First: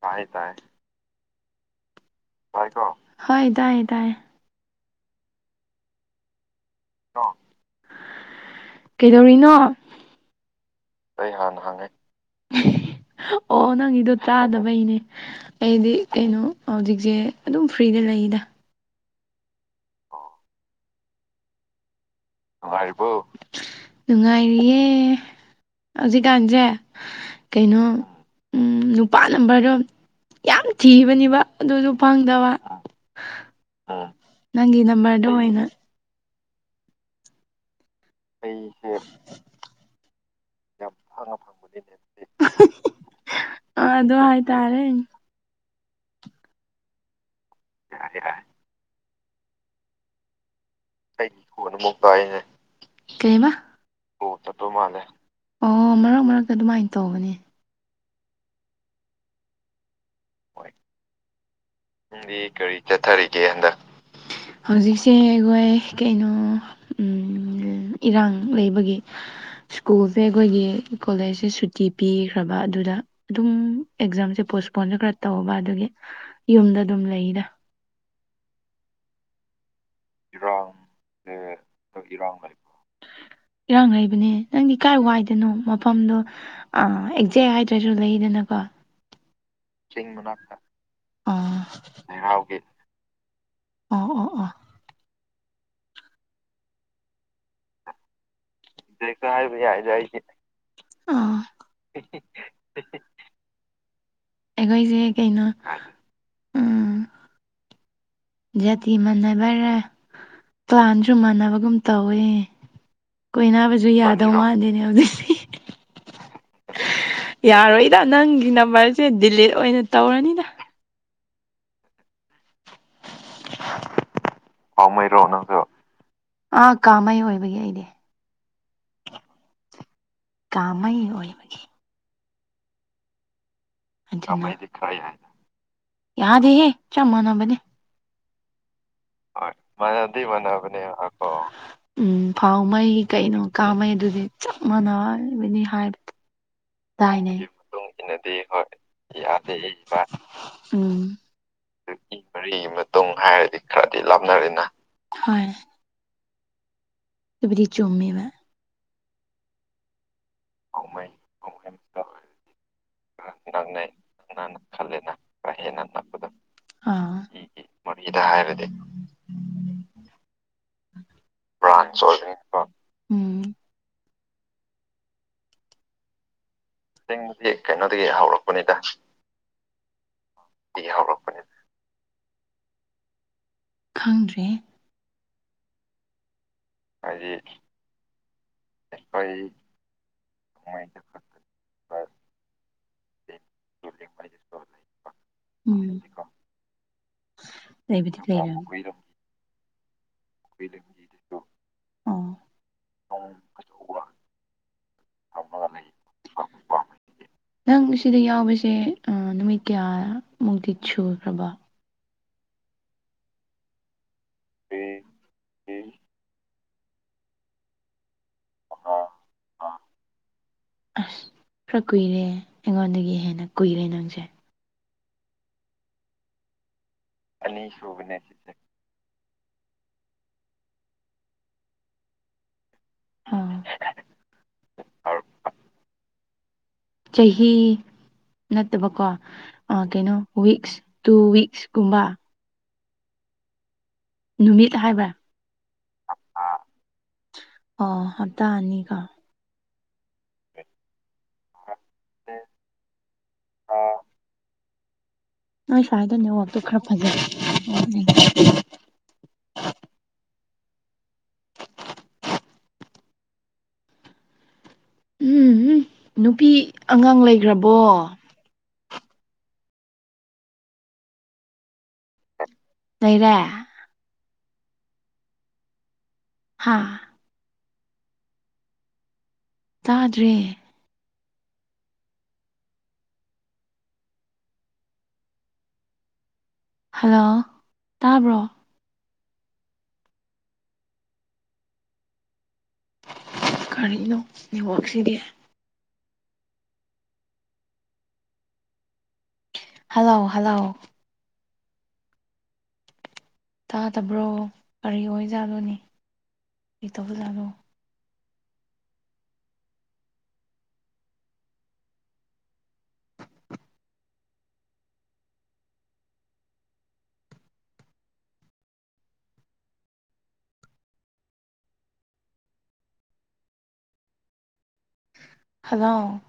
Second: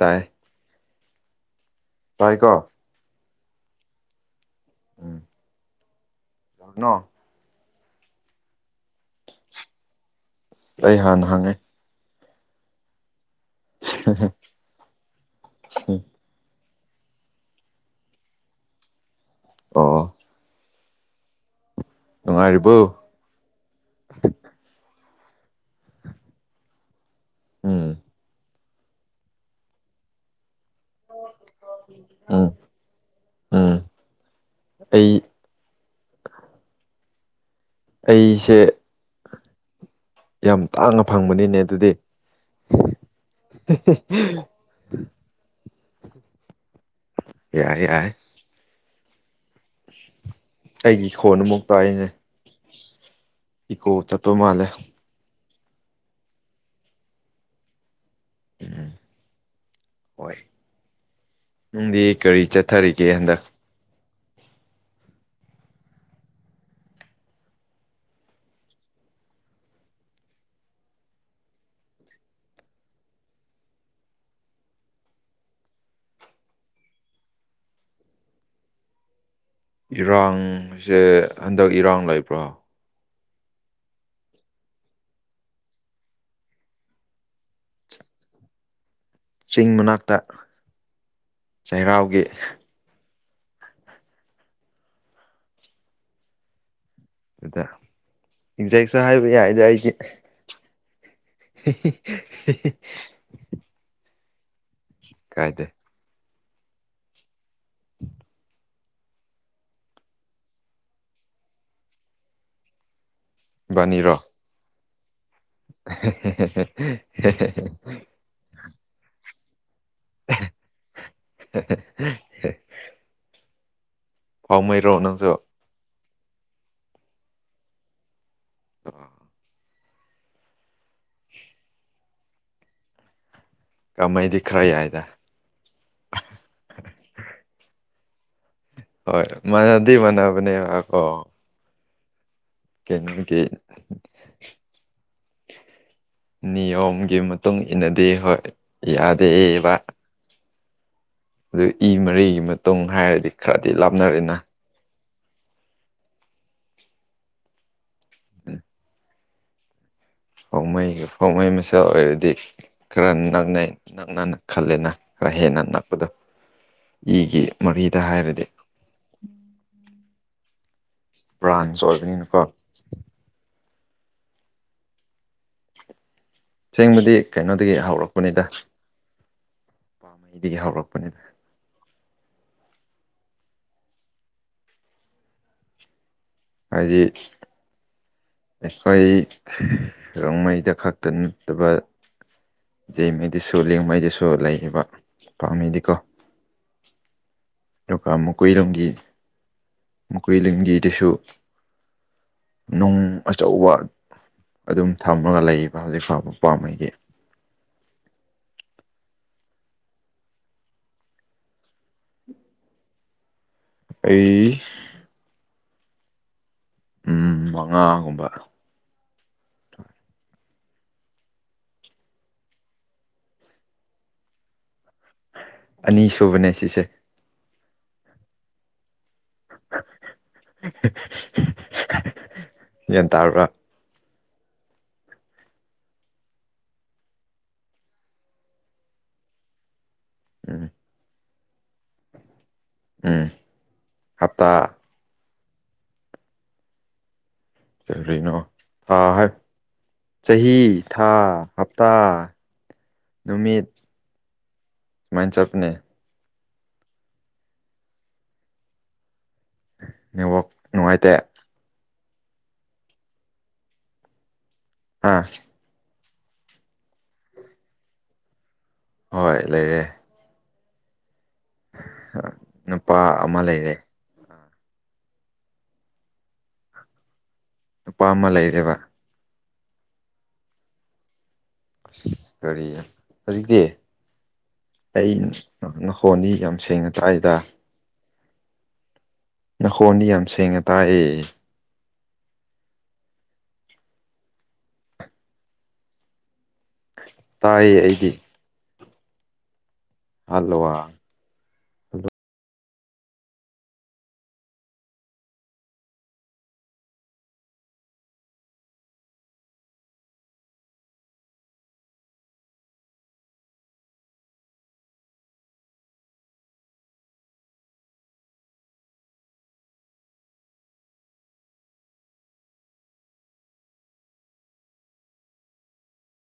ꯇꯥꯏ ꯇꯥꯏ ꯇꯥꯏꯀꯣ ꯍꯣꯏ ꯇꯥꯏꯌꯦꯦ ꯇꯌꯦ ꯎꯝ ꯅꯣ ꯀꯩꯗꯧꯔꯤꯅꯣ ꯑꯩ ꯍꯥꯟꯅ ꯍꯥꯡꯒꯦ ꯑꯣ ꯅꯪꯒꯤꯗꯣ ꯇꯥꯗꯕꯩꯅꯦ ꯑꯩꯗꯤ ꯀꯩꯅꯣ ꯍꯧꯖꯤꯛꯁꯦ ꯑꯗꯨꯝ ꯐ꯭ꯔꯤꯗ ꯂꯩꯗ ꯑꯣ ꯅꯨꯡꯉꯥꯏꯔꯤꯕꯣ ꯅꯨꯡꯉꯥꯢꯔꯤꯕꯣ ꯅꯨꯡꯉꯥꯏꯔꯤꯌꯦ ꯍꯧꯖꯤꯛꯀꯥꯟꯁꯦ ꯀꯩꯅꯣ ꯎꯝ ꯎꯝ ꯅꯨꯄꯥ ꯅꯝꯕꯔꯗꯣ ꯌꯥꯝ ꯊꯤꯕꯅꯤꯕ ꯑꯗꯨꯁꯨ ꯐꯪꯗꯕ ꯎꯝ ꯎꯝ ꯅꯪꯒꯤ ꯑꯩ ꯅꯝꯕꯔꯗꯣ ꯑꯣꯏꯅ ꯑꯩꯁꯦ ꯐ ꯌꯥꯝ ꯇꯥꯡꯅ ꯐꯪꯕꯅꯤꯅꯦ ꯑꯗꯨꯗꯤ ꯇꯥꯔꯦ ꯌꯥꯏꯦ ꯌꯥꯏꯦ [inaudible] ꯑꯩꯒꯤ ꯈꯣꯟ ꯑꯃꯨꯛ ꯇꯏꯅꯦ ꯀꯩꯃ ꯆꯠꯄ ꯃꯥꯜꯂꯦ ꯑꯣ ꯃꯔꯛ ꯃꯔꯛꯇ ꯑꯗꯨꯃꯥꯏꯅ ꯇꯧꯒꯅꯤ ꯎꯝ ꯍꯣꯏ ꯅꯪꯗꯤ ꯀꯔꯤ ꯆꯠꯊꯔꯤꯒꯦ ꯍꯟꯗꯛ ꯍꯧꯖꯤꯛꯁꯦ ꯑꯩꯈꯣꯏ ꯀꯩꯅꯣ ꯎꯝ ꯏꯔꯥꯡ ꯂꯩꯕꯒꯤ ꯁ꯭ꯀꯨꯜꯁꯦ ꯑꯩꯈꯣꯏꯒꯤ ꯀꯣꯂꯦꯖꯁꯦ ꯁꯨꯇꯤ ꯄꯤꯈ꯭ꯔꯕ ꯑꯗꯨꯗ ꯑꯗꯨꯝ ꯑꯦꯛꯖꯥꯝꯁꯦ ꯄꯣꯁꯄꯣꯟꯁꯨꯦ ꯈꯔ ꯇꯧꯕꯧꯕ ꯑꯗꯨꯗꯒꯤ ꯌꯨꯝꯗ ꯑꯗꯨꯝ ꯂꯩꯗ ꯏꯔꯥꯡꯁꯦ ꯍꯟꯗꯛ ꯏꯔꯥꯡ ꯂꯩꯕ꯭ꯔꯣ ꯏꯔꯥꯡ ꯂꯩꯕꯅꯦ ꯅꯪꯗꯤ ꯀꯥꯏ ꯋꯥꯏꯗꯅꯣ ꯃꯐꯝꯗꯣ ꯑꯥ ꯑꯦꯛꯖꯦꯛ ꯍꯥꯏꯗ꯭ꯔꯁꯨ ꯂꯩꯗꯅꯀꯣ ꯆꯤꯡ ꯃꯅꯥꯛꯇ ꯑ ꯆꯩꯔꯥꯎꯒꯤ ꯑ ꯑ ꯑꯗꯨꯗ ꯑꯦꯛꯖꯦꯛꯁꯨ ꯍꯥꯏꯕ ꯌꯥꯏꯗ ꯑꯩꯒꯤ ꯑꯥ [unintelligible] ꯑꯩꯈꯣꯏꯁꯦ ꯀꯩꯅꯣ ꯀꯥꯏꯗꯦ ꯎꯝ ꯖꯥꯇꯤ ꯃꯥꯟꯅꯕꯔꯥ ꯇꯥꯟꯁꯨ ꯃꯥꯟꯅꯕꯒꯨꯝ ꯇꯧꯏ ꯀꯣꯏꯅꯥꯕꯁꯨ ꯏꯕꯥꯅꯤꯔꯣ ꯌꯥꯗꯧ ꯃꯥꯟꯗꯦꯅꯦ ꯍꯧꯖꯤꯛꯇꯁ ꯌꯥꯔꯣꯏꯣꯏꯗ ꯅꯪꯒꯤ ꯅꯝꯕꯔꯁꯦ ꯗꯤꯂꯤꯠ ꯑꯣꯏꯅ ꯇꯧꯔꯅꯤꯗ [unintelligible] ꯀꯥꯃꯩꯔꯣ ꯅꯪꯁꯨ ꯑꯥ ꯀꯥꯃꯩ ꯑꯣꯏꯕꯒꯤ ꯑꯩꯗꯤ ꯑ ꯀꯥꯍꯩ ꯑꯣꯏꯕꯒꯤ ꯀꯥꯃꯩꯗꯤ ꯈꯔ ꯌꯥꯏꯗ ꯌꯥꯗꯦꯍꯦ ꯆꯞ ꯃꯥꯟꯅꯕꯅꯦ ꯍꯣꯏ ꯍ ꯃꯥꯟꯅꯗꯤ ꯃꯅꯗꯤ ꯃꯅꯕꯅꯦ ꯃꯥꯟꯅꯕꯅꯦꯕꯀꯣ ꯑꯀꯣ ꯎꯝ ꯐꯥꯎ ꯃꯩ ꯀꯩꯅꯣ ꯀꯩꯅꯣꯒꯤ ꯀꯥꯃꯩ ꯑꯗꯨꯗꯤ ꯆꯞ ꯃꯥꯟꯅꯕꯅꯤ ꯍꯥꯏꯕ ꯅꯤꯌꯣ ꯇꯥꯏꯅꯦ ꯃꯤꯒꯤ ꯃꯇꯨꯡ ꯏꯟꯅꯗꯦ ꯑꯩꯈꯣꯏ ꯌꯥꯗꯦ ꯌꯥꯗꯦꯕ ꯚꯥꯏ ꯎꯝ ꯆꯍꯤ ꯃꯔꯤꯒꯤ ꯃꯇꯨꯡ ꯍꯥꯏꯔꯗꯤ ꯈꯔꯗꯤ ꯂꯥꯞꯅꯔꯦꯅ ꯍꯣꯏ ꯑꯗꯨꯕꯨꯗꯤ ꯆꯨꯝꯃꯦꯕ ꯄꯥꯎꯃꯩꯒꯤ ꯄꯥꯎꯃꯩ ꯃꯁꯦꯝ ꯑꯣꯏꯔꯗꯤ ꯈꯔ ꯅꯛꯅꯩ ꯅꯛꯅꯅ ꯈꯜꯂꯦꯅ ꯈꯔ ꯍꯦꯟꯅ ꯅꯛꯄꯗꯣ ꯑꯥ ꯏꯒꯤ ꯃꯔꯤꯗ ꯍꯥꯏꯔꯗꯤ ꯕ꯭ꯔꯥꯟꯁꯨ ꯑꯣꯏꯕꯅꯤꯅꯀꯣ ꯎꯝ ꯑꯁꯦꯡꯕꯗꯤ ꯀꯩꯅꯣꯗꯒꯤ ꯍꯧꯔꯛꯄꯅꯤꯗ ꯄꯥꯝꯃꯩꯗꯒꯤ ꯍꯧꯔꯛꯄꯅꯤꯗ ꯈꯪꯗ꯭ꯔꯦ ꯍꯥꯏꯗꯤ ꯑꯩꯈꯣꯏ ꯔꯣꯡꯃꯩꯗ ꯈꯛꯇ ꯅꯠꯇꯕ ꯌꯦꯖꯩꯉꯩꯗꯁꯨ ꯂꯦꯡꯉꯩꯗꯁꯨ ꯂꯩꯔꯤꯕ ꯎꯝ ꯄꯥꯝꯃꯤꯗꯤꯀꯣ ꯑꯗꯨꯒ ꯂꯩꯕꯨꯗꯤ ꯂꯩꯔ ꯃꯨꯀꯨꯔꯣꯒꯤ ꯃꯈꯣꯏ ꯂꯤꯒꯤꯗꯁꯨ ꯑꯣ ꯅꯨꯡ ꯑꯆꯧꯕ ꯑꯗꯨꯝ ꯊꯝꯃꯒ ꯂꯩꯕ ꯍꯧꯖꯤꯛ ꯐꯥꯎꯕ ꯄꯥꯝꯕꯩꯒꯤ ꯅꯪ ꯁꯤꯗ ꯌꯥꯎꯕꯁꯦ ꯅꯨꯃꯤꯠ ꯀꯌꯥꯃꯨꯛꯇꯤ ꯁꯨꯈ꯭ꯔꯕ ꯑꯩ ꯎꯝ ꯃꯉꯥꯒꯨꯝꯕ [unintelligible] ꯑꯁ ꯈꯔ ꯀꯨꯏꯔꯦ ꯑꯩꯉꯣꯟꯗꯒꯤ ꯍꯦꯟꯅ ꯀꯨꯏꯔꯦ ꯅꯪꯁꯦ ꯑꯅꯤꯁꯨꯨꯕꯅꯦ ꯁꯤꯁꯦ ꯑꯅꯤꯁꯨꯕꯅꯦ ꯁꯤꯁꯦ ꯒ꯭ꯌꯥꯟ ꯇꯥꯔꯕ꯭ꯔꯥ ꯆꯍꯤ ꯅꯠꯇꯕꯀꯣ ꯑꯥ ꯀꯩꯅꯣ ꯎꯝ ꯋꯤꯛꯁ ꯇꯨ ꯋꯤꯛꯁ ꯀꯨꯝꯕ ꯎꯝ ꯅꯨꯃꯤꯠ ꯍꯞꯇꯥ ꯍꯥꯏꯕ ꯑꯣ ꯀꯔꯤꯅꯣ ꯍꯞꯇꯥ ꯑꯅꯤꯒ ꯊꯥ ꯍꯥꯏ ꯆꯍꯤ ꯊꯥ ꯍꯞꯇꯥ ꯅꯨꯃꯤꯠ [unintelligible] ꯅꯣꯏ ꯁ꯭ꯋꯥꯏꯗꯣ ꯅꯦꯠꯋꯥꯛꯇꯣ ꯈꯔ ꯐꯖꯩ [unintelligible] ꯅꯦꯠꯋꯥꯛ ꯅꯨꯡꯉꯥꯏꯇꯦ ꯍꯥꯥ ꯎꯝ ꯎꯝ ꯅꯨꯄꯤ ꯑꯉꯥꯡ ꯂꯩꯈ꯭ꯔꯕꯣ ꯍꯣꯏ ꯂꯩꯌꯦ ꯅꯨꯄꯥ ꯑꯃ ꯂꯩꯔꯦ ꯍꯥꯥ ꯅꯨꯄꯥ ꯑꯃ ꯂꯩꯔꯦꯕ ꯇꯥꯗ꯭ꯔꯦ ꯑꯁ ꯀꯔꯤ ꯍꯧꯖꯤꯛꯇꯤ ꯑꯩ ꯅꯈꯣꯟꯗꯤ ꯌꯥꯝ ꯁꯦꯡꯅ ꯍꯜꯂꯣ ꯇꯥꯛꯏꯗ ꯇꯥꯕ꯭ꯔꯣ ꯅꯀꯣꯟꯗꯤ ꯌꯥꯝ ꯁꯦꯡꯅ ꯇꯥꯏꯌꯦ ꯀꯔꯤꯅꯣ ꯅꯋꯥꯛꯁꯤꯗꯤ ꯇꯥꯏꯌꯦ ꯑꯩꯗꯤ ꯍꯜꯂꯣ ꯍꯜꯂꯣ ꯇꯥꯗꯕ꯭ꯔꯣ ꯀꯔꯤ ꯑꯣꯏꯖꯥꯠꯂꯣꯅꯦ ꯀꯔꯤ ꯇꯧꯕꯖꯥꯠꯂꯣ ꯍꯜꯂꯣ